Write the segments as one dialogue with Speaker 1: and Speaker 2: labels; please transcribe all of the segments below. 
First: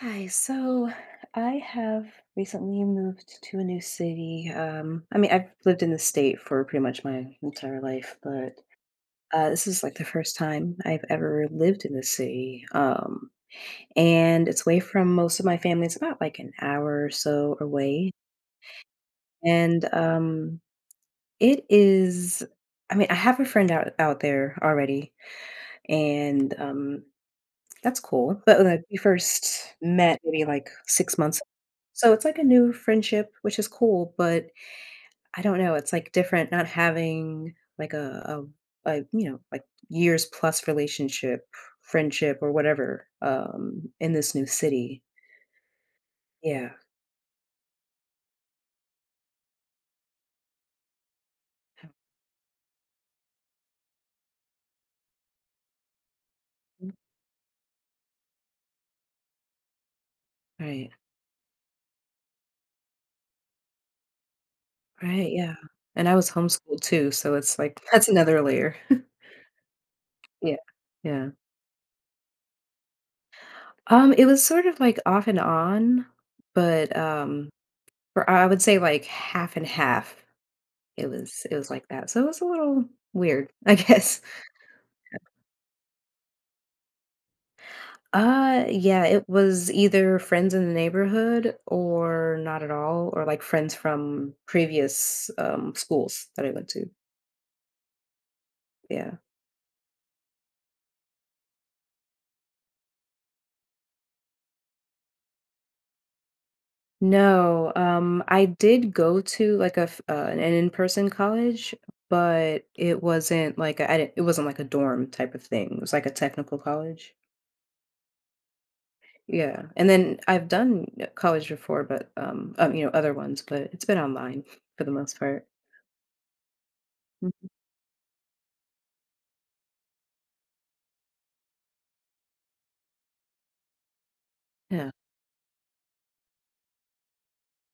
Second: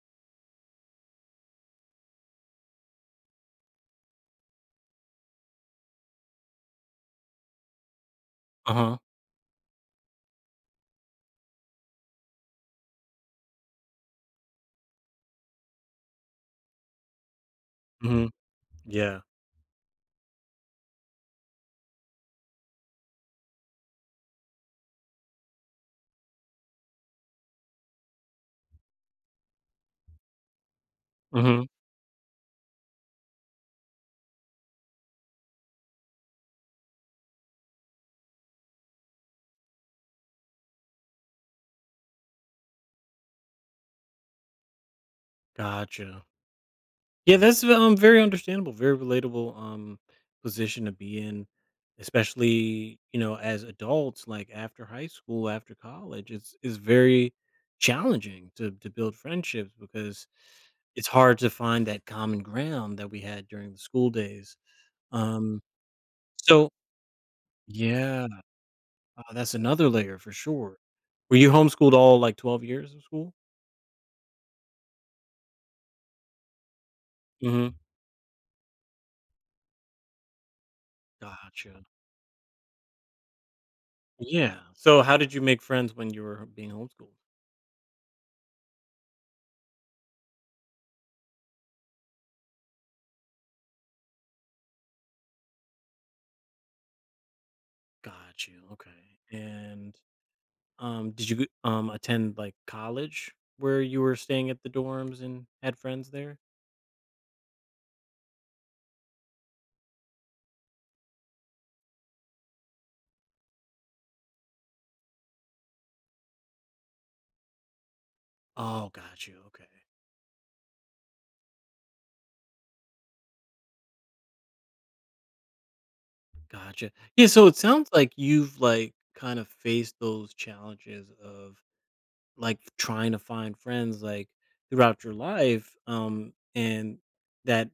Speaker 1: Hi, so I have recently moved to a new city. I mean, I've lived in the state for pretty much my entire life, but
Speaker 2: Uh-huh.
Speaker 1: this is like the first time I've ever lived in the city. And it's away from most of my family. It's about like an hour or so away.
Speaker 2: Mhm. Yeah.
Speaker 1: And it is, I mean, I have a friend out there already, and that's cool. But, like, you first met maybe, like, 6 months
Speaker 2: Mhm.
Speaker 1: so it's like a new friendship, which is cool, but I don't know, it's, like, different not having, like, a years plus relationship, friendship, or whatever, in this new city.
Speaker 2: Gotcha.
Speaker 1: Yeah.
Speaker 2: Yeah, that's, very understandable, very relatable, position to be in, especially, you know, as adults, like, after high school, after college, it's very challenging to build friendships because
Speaker 1: Right.
Speaker 2: it's hard to find that common ground that we had during the school days.
Speaker 1: Right, yeah.
Speaker 2: Um,
Speaker 1: And I was
Speaker 2: so
Speaker 1: homeschooled too, so it's like that's
Speaker 2: yeah,
Speaker 1: another layer.
Speaker 2: that's another layer for
Speaker 1: Yeah.
Speaker 2: sure.
Speaker 1: Yeah.
Speaker 2: Were you homeschooled all, like, 12 years of school?
Speaker 1: It was sort of, like, off and on, but
Speaker 2: Mhm.
Speaker 1: for I would say like half and half. It was
Speaker 2: Gotcha.
Speaker 1: like that. So it was a little weird, I guess.
Speaker 2: Yeah. So how did you make friends when you were being homeschooled?
Speaker 1: Yeah, it was either friends in the neighborhood or not at all, or like friends from previous schools that I went to.
Speaker 2: Got you.
Speaker 1: Yeah.
Speaker 2: Okay. And did you attend like college where you were staying at the dorms and had friends there?
Speaker 1: No, I did go to like an in-person college, but it wasn't like a, I didn't, it wasn't like a dorm type of thing. It was like a technical college.
Speaker 2: Oh, got you.
Speaker 1: Yeah,
Speaker 2: Okay.
Speaker 1: and then I've done college before, but, you know, other ones, but it's been online for the most part.
Speaker 2: Gotcha. Yeah, so
Speaker 1: Mm.
Speaker 2: it sounds like you've like kind of faced those challenges of like trying to find friends like
Speaker 1: Yeah,
Speaker 2: throughout your life and that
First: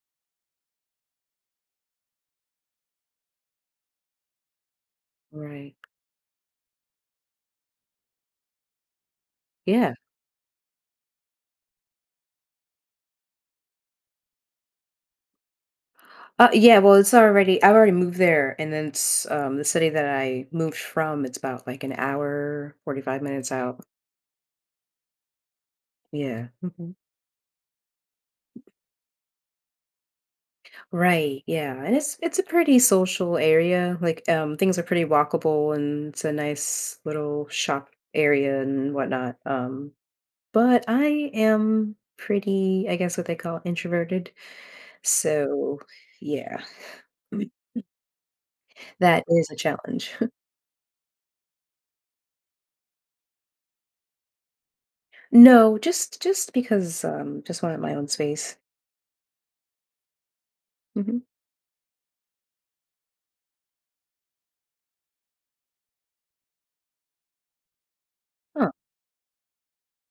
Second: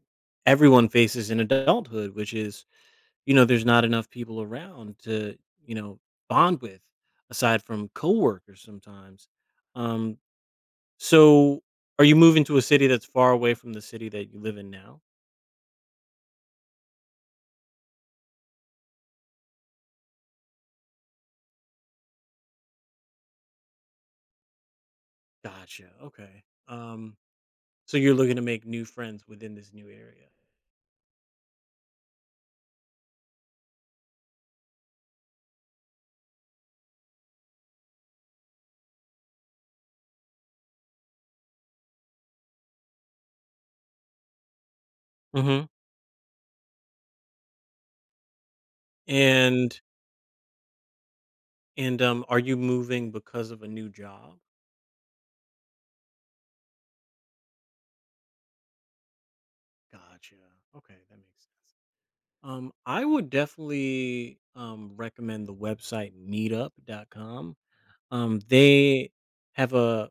Speaker 2: everyone faces in adulthood, which is, you know, there's not enough people around to,
Speaker 1: right.
Speaker 2: you know, bond with aside from coworkers sometimes.
Speaker 1: Yeah.
Speaker 2: Um, so are you moving to a city that's far away from the city that you live in now?
Speaker 1: Yeah, well, it's already I've already moved there, and then it's, the city that I moved from, it's about, like, an hour, 45 minutes out.
Speaker 2: Gotcha. Okay.
Speaker 1: Yeah. Mhm.
Speaker 2: Um, so you're looking to make new friends within this new area.
Speaker 1: Right, yeah, and it's a pretty social area, like, things are pretty walkable, and it's a nice little shop area and whatnot, but I am pretty, I guess what they call introverted.
Speaker 2: hmm
Speaker 1: So yeah. That is a
Speaker 2: And
Speaker 1: challenge.
Speaker 2: are you moving because of a new job?
Speaker 1: No, just because just wanted my own space.
Speaker 2: Gotcha. Okay, that
Speaker 1: Mhm.
Speaker 2: makes sense. I would definitely recommend the website meetup.com.
Speaker 1: Oh,
Speaker 2: They have a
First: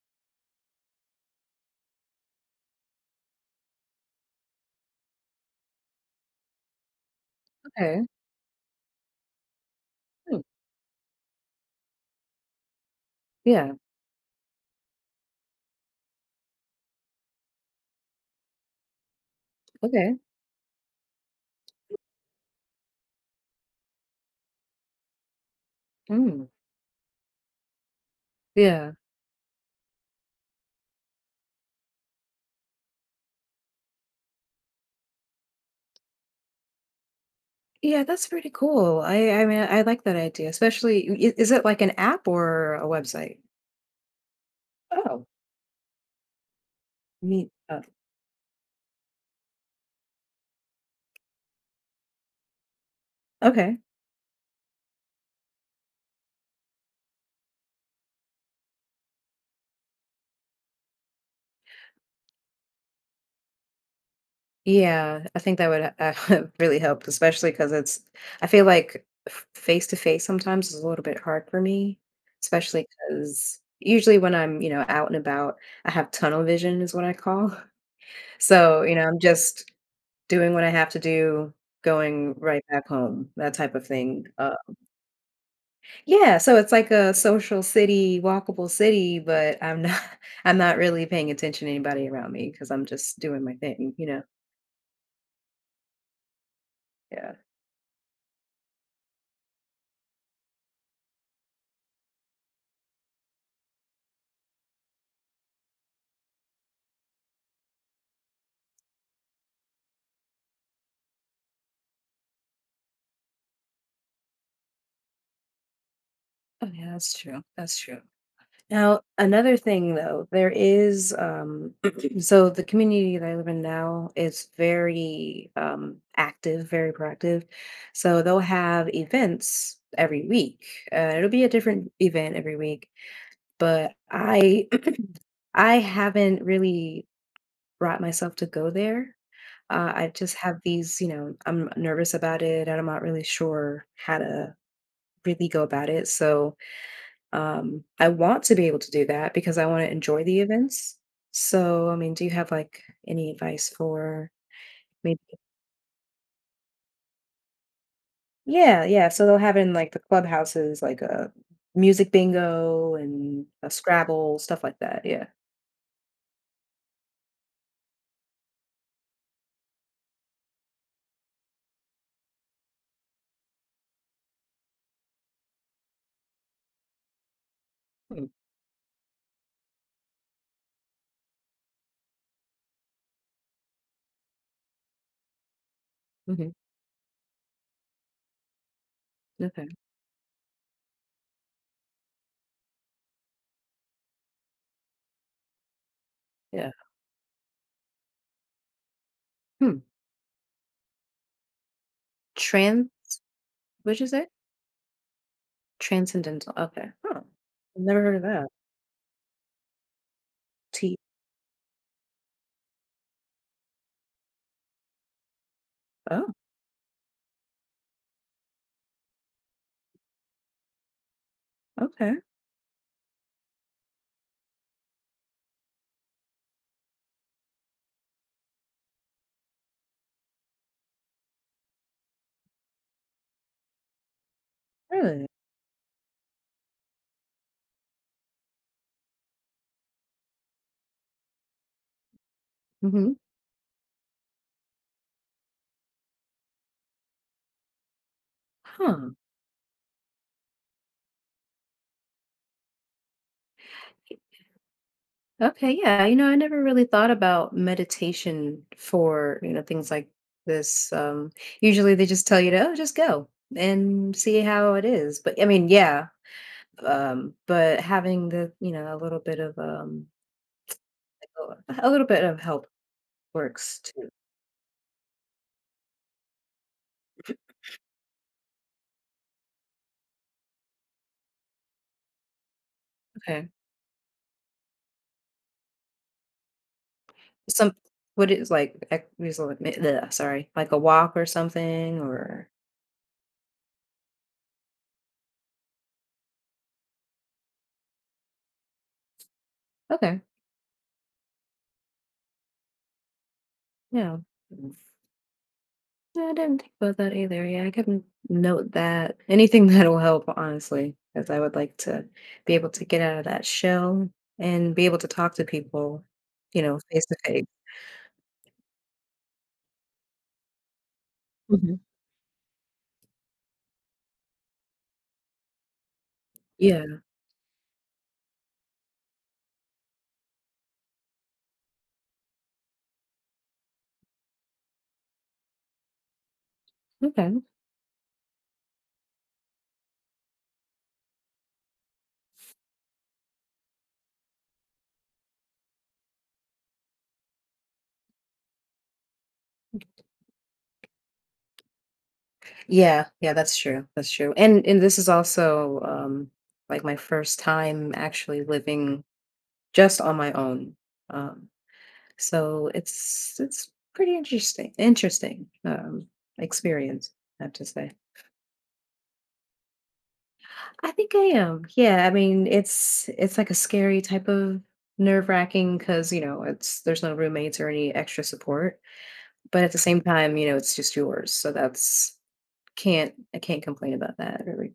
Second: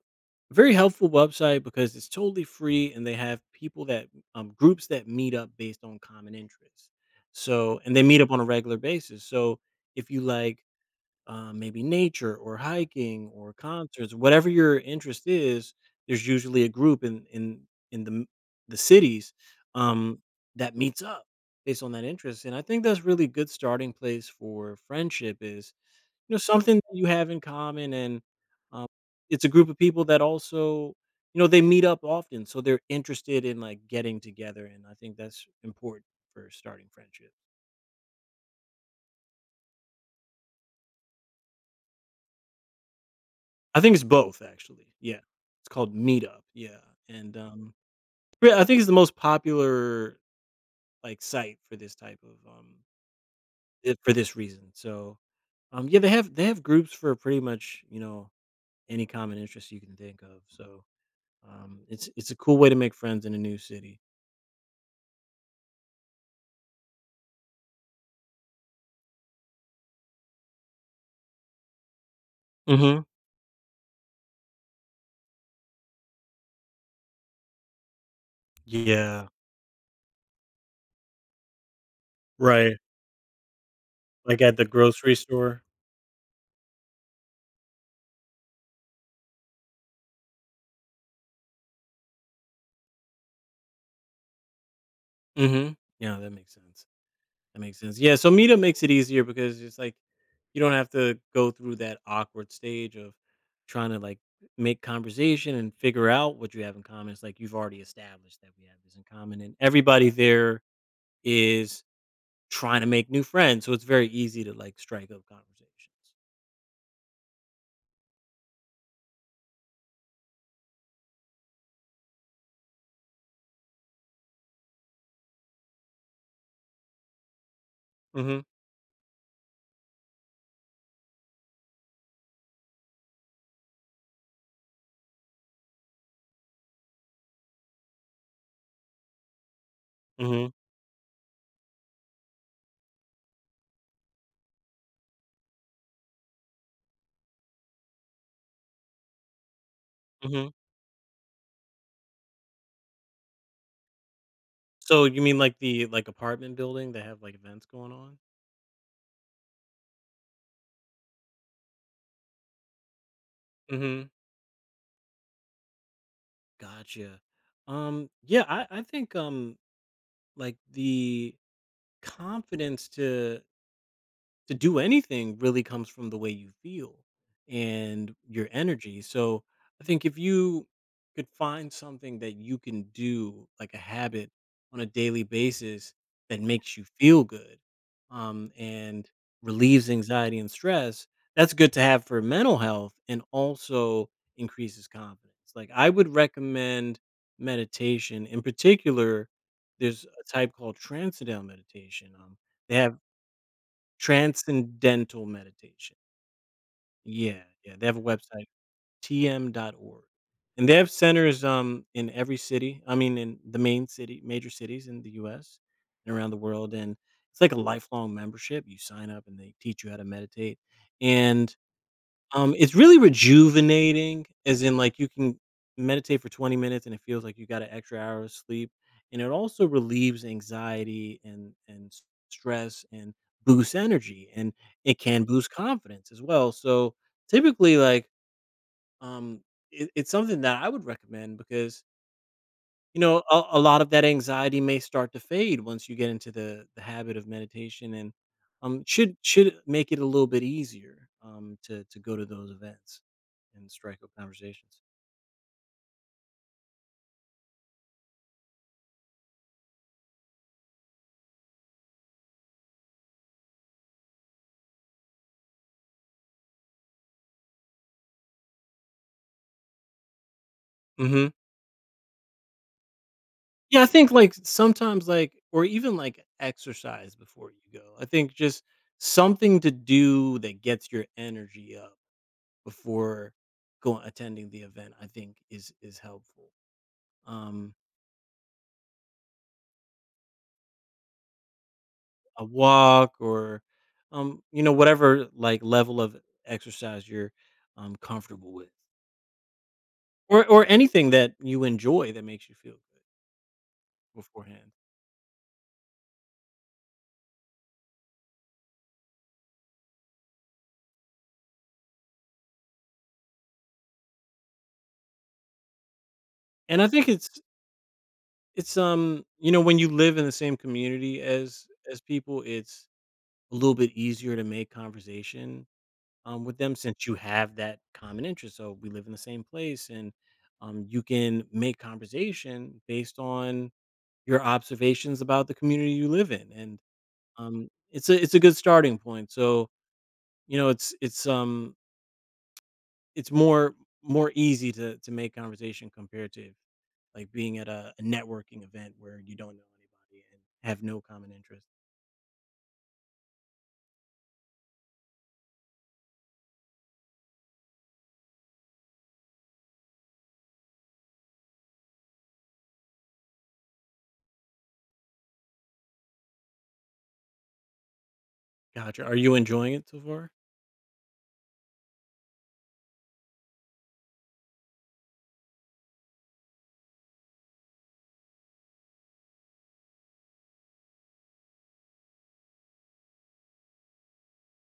Speaker 2: very helpful website because it's totally free and they have people that, groups that meet up based on common interests. So, and they
Speaker 1: okay.
Speaker 2: meet up on a regular basis. So, if you
Speaker 1: Hmm.
Speaker 2: like, maybe nature or hiking or
Speaker 1: Yeah.
Speaker 2: concerts, whatever your interest is, there's usually a group in the cities,
Speaker 1: Okay.
Speaker 2: um, that meets up based on that interest. And I think that's really good starting place for friendship is, you know,
Speaker 1: Mm.
Speaker 2: something that you have in common, and, um,
Speaker 1: Yeah.
Speaker 2: it's a group of people that also, you know, they meet up often, so they're interested in, like, getting together, and I think that's important for starting friendships.
Speaker 1: Yeah, that's pretty cool. I mean I like that idea, especially is it like an app or a website?
Speaker 2: I think it's both, actually, yeah.
Speaker 1: Oh,
Speaker 2: It's called Meetup, yeah, and,
Speaker 1: me.
Speaker 2: um, yeah, I think it's the most popular, like, site for this type of, um
Speaker 1: Okay.
Speaker 2: eh, for this reason, so, yeah, they have groups for pretty much, you know, any common interest you can think of, so, it's a cool way to make friends in a new city.
Speaker 1: Yeah, I think that would really help, especially because it's I feel like face to face sometimes is a little bit hard for me, especially
Speaker 2: Mhm.
Speaker 1: because usually when I'm, you know, out and about, I have tunnel vision is what I call. So, you know, I'm
Speaker 2: Yeah.
Speaker 1: just doing what I have to do, going right
Speaker 2: Right.
Speaker 1: back home, that type of thing.
Speaker 2: Like at the grocery store.
Speaker 1: Yeah, so it's like a social city, walkable city, but I'm not I'm not really paying attention to anybody around me because 'cause I'm just doing my thing,
Speaker 2: Mhm. Yeah, that makes sense.
Speaker 1: Yeah.
Speaker 2: That makes sense. Yeah, so meetup makes it easier because it's like you don't have to go through that awkward stage of trying to like make conversation and figure out what you have in common. It's like you've already established that we have this in common and everybody there is trying to make new friends. So it's very easy to like strike up conversations.
Speaker 1: Oh, yeah, that's true. That's true. Now, another thing though, there is so the community that I live in now is very active, very proactive. So they'll
Speaker 2: Mhm.
Speaker 1: have events every week. It'll be a different event every week, but I I haven't really brought myself to go there. I just
Speaker 2: Mhm.
Speaker 1: have these, you know, I'm nervous about it and I'm not really sure how to really go about it. So I want to be able to do that because I wanna enjoy the
Speaker 2: Mhm.
Speaker 1: events. So, I mean, do you have, like, any advice for
Speaker 2: So
Speaker 1: maybe?
Speaker 2: you mean like the like apartment building that have like events going on?
Speaker 1: Yeah, yeah, so they'll have in, like, the clubhouses, like a music bingo and a Scrabble, stuff like that, yeah.
Speaker 2: Gotcha. Yeah, I think like the confidence to do anything really comes from the way you feel and
Speaker 1: Hmm,
Speaker 2: your energy. So I think if you could find something that you can do, like a habit on a daily basis that
Speaker 1: mhm,
Speaker 2: makes you feel good, and
Speaker 1: okay,
Speaker 2: relieves anxiety and stress, that's good to have for mental health and also increases confidence. Like I would
Speaker 1: yeah.
Speaker 2: recommend meditation in particular.
Speaker 1: Hmm,
Speaker 2: There's a type called transcendental meditation. They
Speaker 1: tran
Speaker 2: have
Speaker 1: what'd you
Speaker 2: Transcendental Meditation.
Speaker 1: transcendental, okay, huh.
Speaker 2: Yeah, yeah, they have
Speaker 1: Never
Speaker 2: a
Speaker 1: heard of that.
Speaker 2: website, tm.org. And they have
Speaker 1: T
Speaker 2: centers, in every city, I mean, in the main city major cities in the US and
Speaker 1: oh,
Speaker 2: around the world, and it's like a lifelong membership, you sign up and they teach you how to meditate, and
Speaker 1: okay,
Speaker 2: it's really rejuvenating, as in, like, you can meditate for 20 minutes and it feels like you got an extra hour of sleep, and it also relieves anxiety and s stress and boosts energy, and it can
Speaker 1: really?
Speaker 2: boost confidence as well, so, typically, like, um, it's something that I would recommend because, you
Speaker 1: Mhm,
Speaker 2: know, a lot of that anxiety may start to fade once you get into the habit of meditation and,
Speaker 1: huh.
Speaker 2: should make it a little bit easier, to go to those events and strike up conversations.
Speaker 1: Okay, yeah. You know, I never really thought about meditation for, you know, things like this. Usually they just tell you to, oh, just go and see how it is. But I mean, yeah. But having the, you know, a little bit of
Speaker 2: Mhm.
Speaker 1: a little bit of help works
Speaker 2: Yeah, I
Speaker 1: too.
Speaker 2: think, like, sometimes, like or even, like, exercise before you go. I think just something to do that gets your energy up before
Speaker 1: Okay.
Speaker 2: going attending the event, I think is helpful. Um,
Speaker 1: Some what is like ex- there's like, eh, bleh, sorry, like a walk or something
Speaker 2: a
Speaker 1: or
Speaker 2: walk or, um, you know, whatever like level of exercise you're, um, comfortable with,
Speaker 1: okay.
Speaker 2: or anything that you enjoy that makes you feel good
Speaker 1: Yeah.
Speaker 2: beforehand.
Speaker 1: No, I didn't think about that either. Yeah, I can note that. Anything that'll help, honestly, because I would like to be able to get out of that shell and be able to talk to people, you know,
Speaker 2: And I
Speaker 1: face
Speaker 2: think
Speaker 1: to
Speaker 2: it's,
Speaker 1: face.
Speaker 2: you know, when you live in the same community as
Speaker 1: Mhm.
Speaker 2: as people, it's a little bit easier to make conversation, um, with them
Speaker 1: Yeah.
Speaker 2: since you have that common interest, so we live in the same place and, um, you can make conversation based on your observations about the community you live in. And
Speaker 1: Okay.
Speaker 2: um, it's a, it's a good starting point. So, you know, it's more easy to make conversation compared to like being at a networking event where you don't know anybody and have no common interest.
Speaker 1: Yeah. Yeah. That's true. That's true. And this is also like my first time actually living just on my own. Um. So it's pretty interesting. Interesting experience, I have to say.
Speaker 2: Gotcha. Are you enjoying it so far?
Speaker 1: I think I am. Yeah, I mean, it's like a scary type of nerve-wracking because, you know, it's there's no roommates or any extra support, but at the same time, you know, it's just yours. So that's can't I can't complain about that really.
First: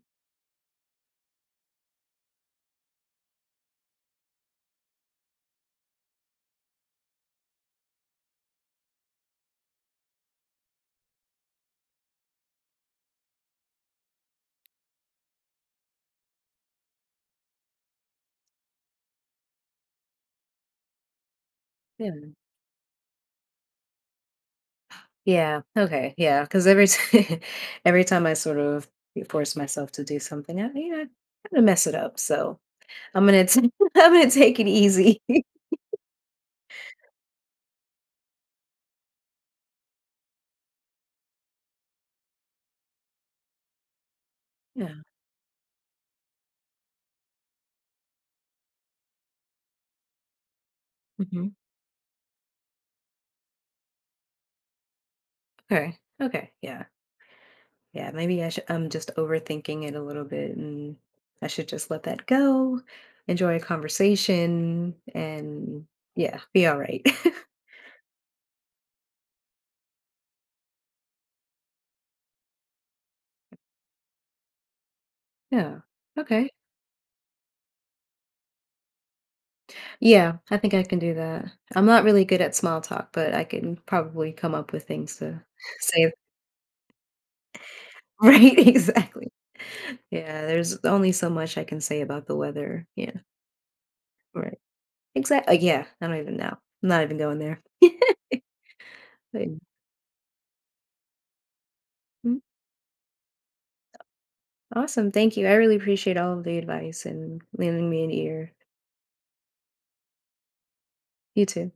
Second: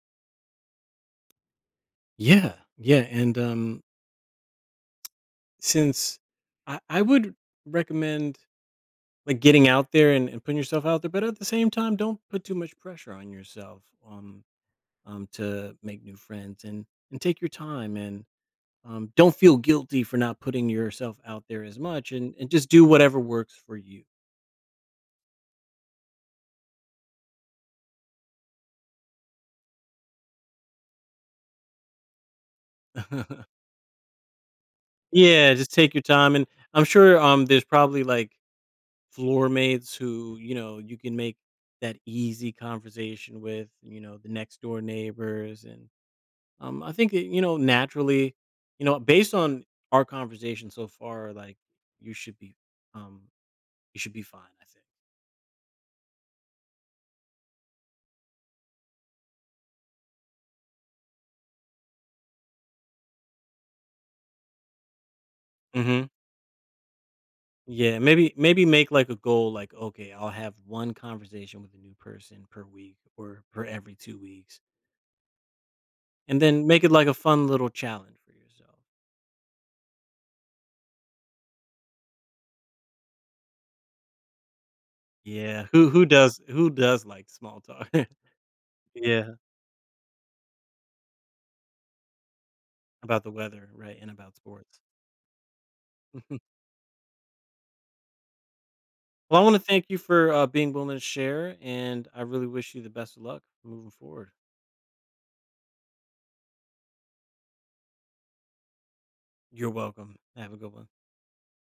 Speaker 2: Yeah, yeah, and since I would recommend like getting out there and putting yourself out there, but at the same time, don't put too much pressure on yourself, um, to make new friends and take your time and, um, don't feel guilty for not putting yourself out there as much
Speaker 1: Yeah.
Speaker 2: and just do whatever works for you.
Speaker 1: Yeah. Okay. Yeah, cuz every time I sort of force myself to do something, I you know, I kind of mess it up. So, I'm going to I'm going to take it easy.
Speaker 2: Yeah, just take your time. And I'm sure, there's probably, like, floor mates who, you know, you can make that easy conversation with, you know, the next door
Speaker 1: yeah.
Speaker 2: neighbors and, I think that, you know, naturally, you know, based on our conversation so far,
Speaker 1: Hmm.
Speaker 2: like, you should be, um, you should be fine, I
Speaker 1: Okay. Okay. Yeah. Yeah, maybe I should, I'm just overthinking it a little bit and I should just let that go, enjoy a conversation, and
Speaker 2: think. Mhm.
Speaker 1: yeah, be all right.
Speaker 2: Yeah, maybe make like a goal like, okay, I'll have one conversation with a new person per week or per every 2 weeks.
Speaker 1: yeah.
Speaker 2: And
Speaker 1: Okay.
Speaker 2: then make it like a fun little challenge for yourself.
Speaker 1: Yeah, I think I can do that. I'm not really good at small talk, but I can probably come up with things to
Speaker 2: Yeah, who who
Speaker 1: say.
Speaker 2: does who does like small talk?
Speaker 1: Right,
Speaker 2: Yeah,
Speaker 1: exactly. Yeah, there's only so much I can say about the weather. Yeah,
Speaker 2: about the weather, right, and about
Speaker 1: right.
Speaker 2: sports.
Speaker 1: Exactly. Yeah, I don't even know. I'm not even going there. But-
Speaker 2: Well, I want
Speaker 1: mm.
Speaker 2: to thank you for, being willing to share, and I really wish you the best of luck moving forward.
Speaker 1: Awesome. Thank you. I really appreciate all of the advice and lending me an ear.
Speaker 2: You're welcome. Have a good one.
Speaker 1: You too.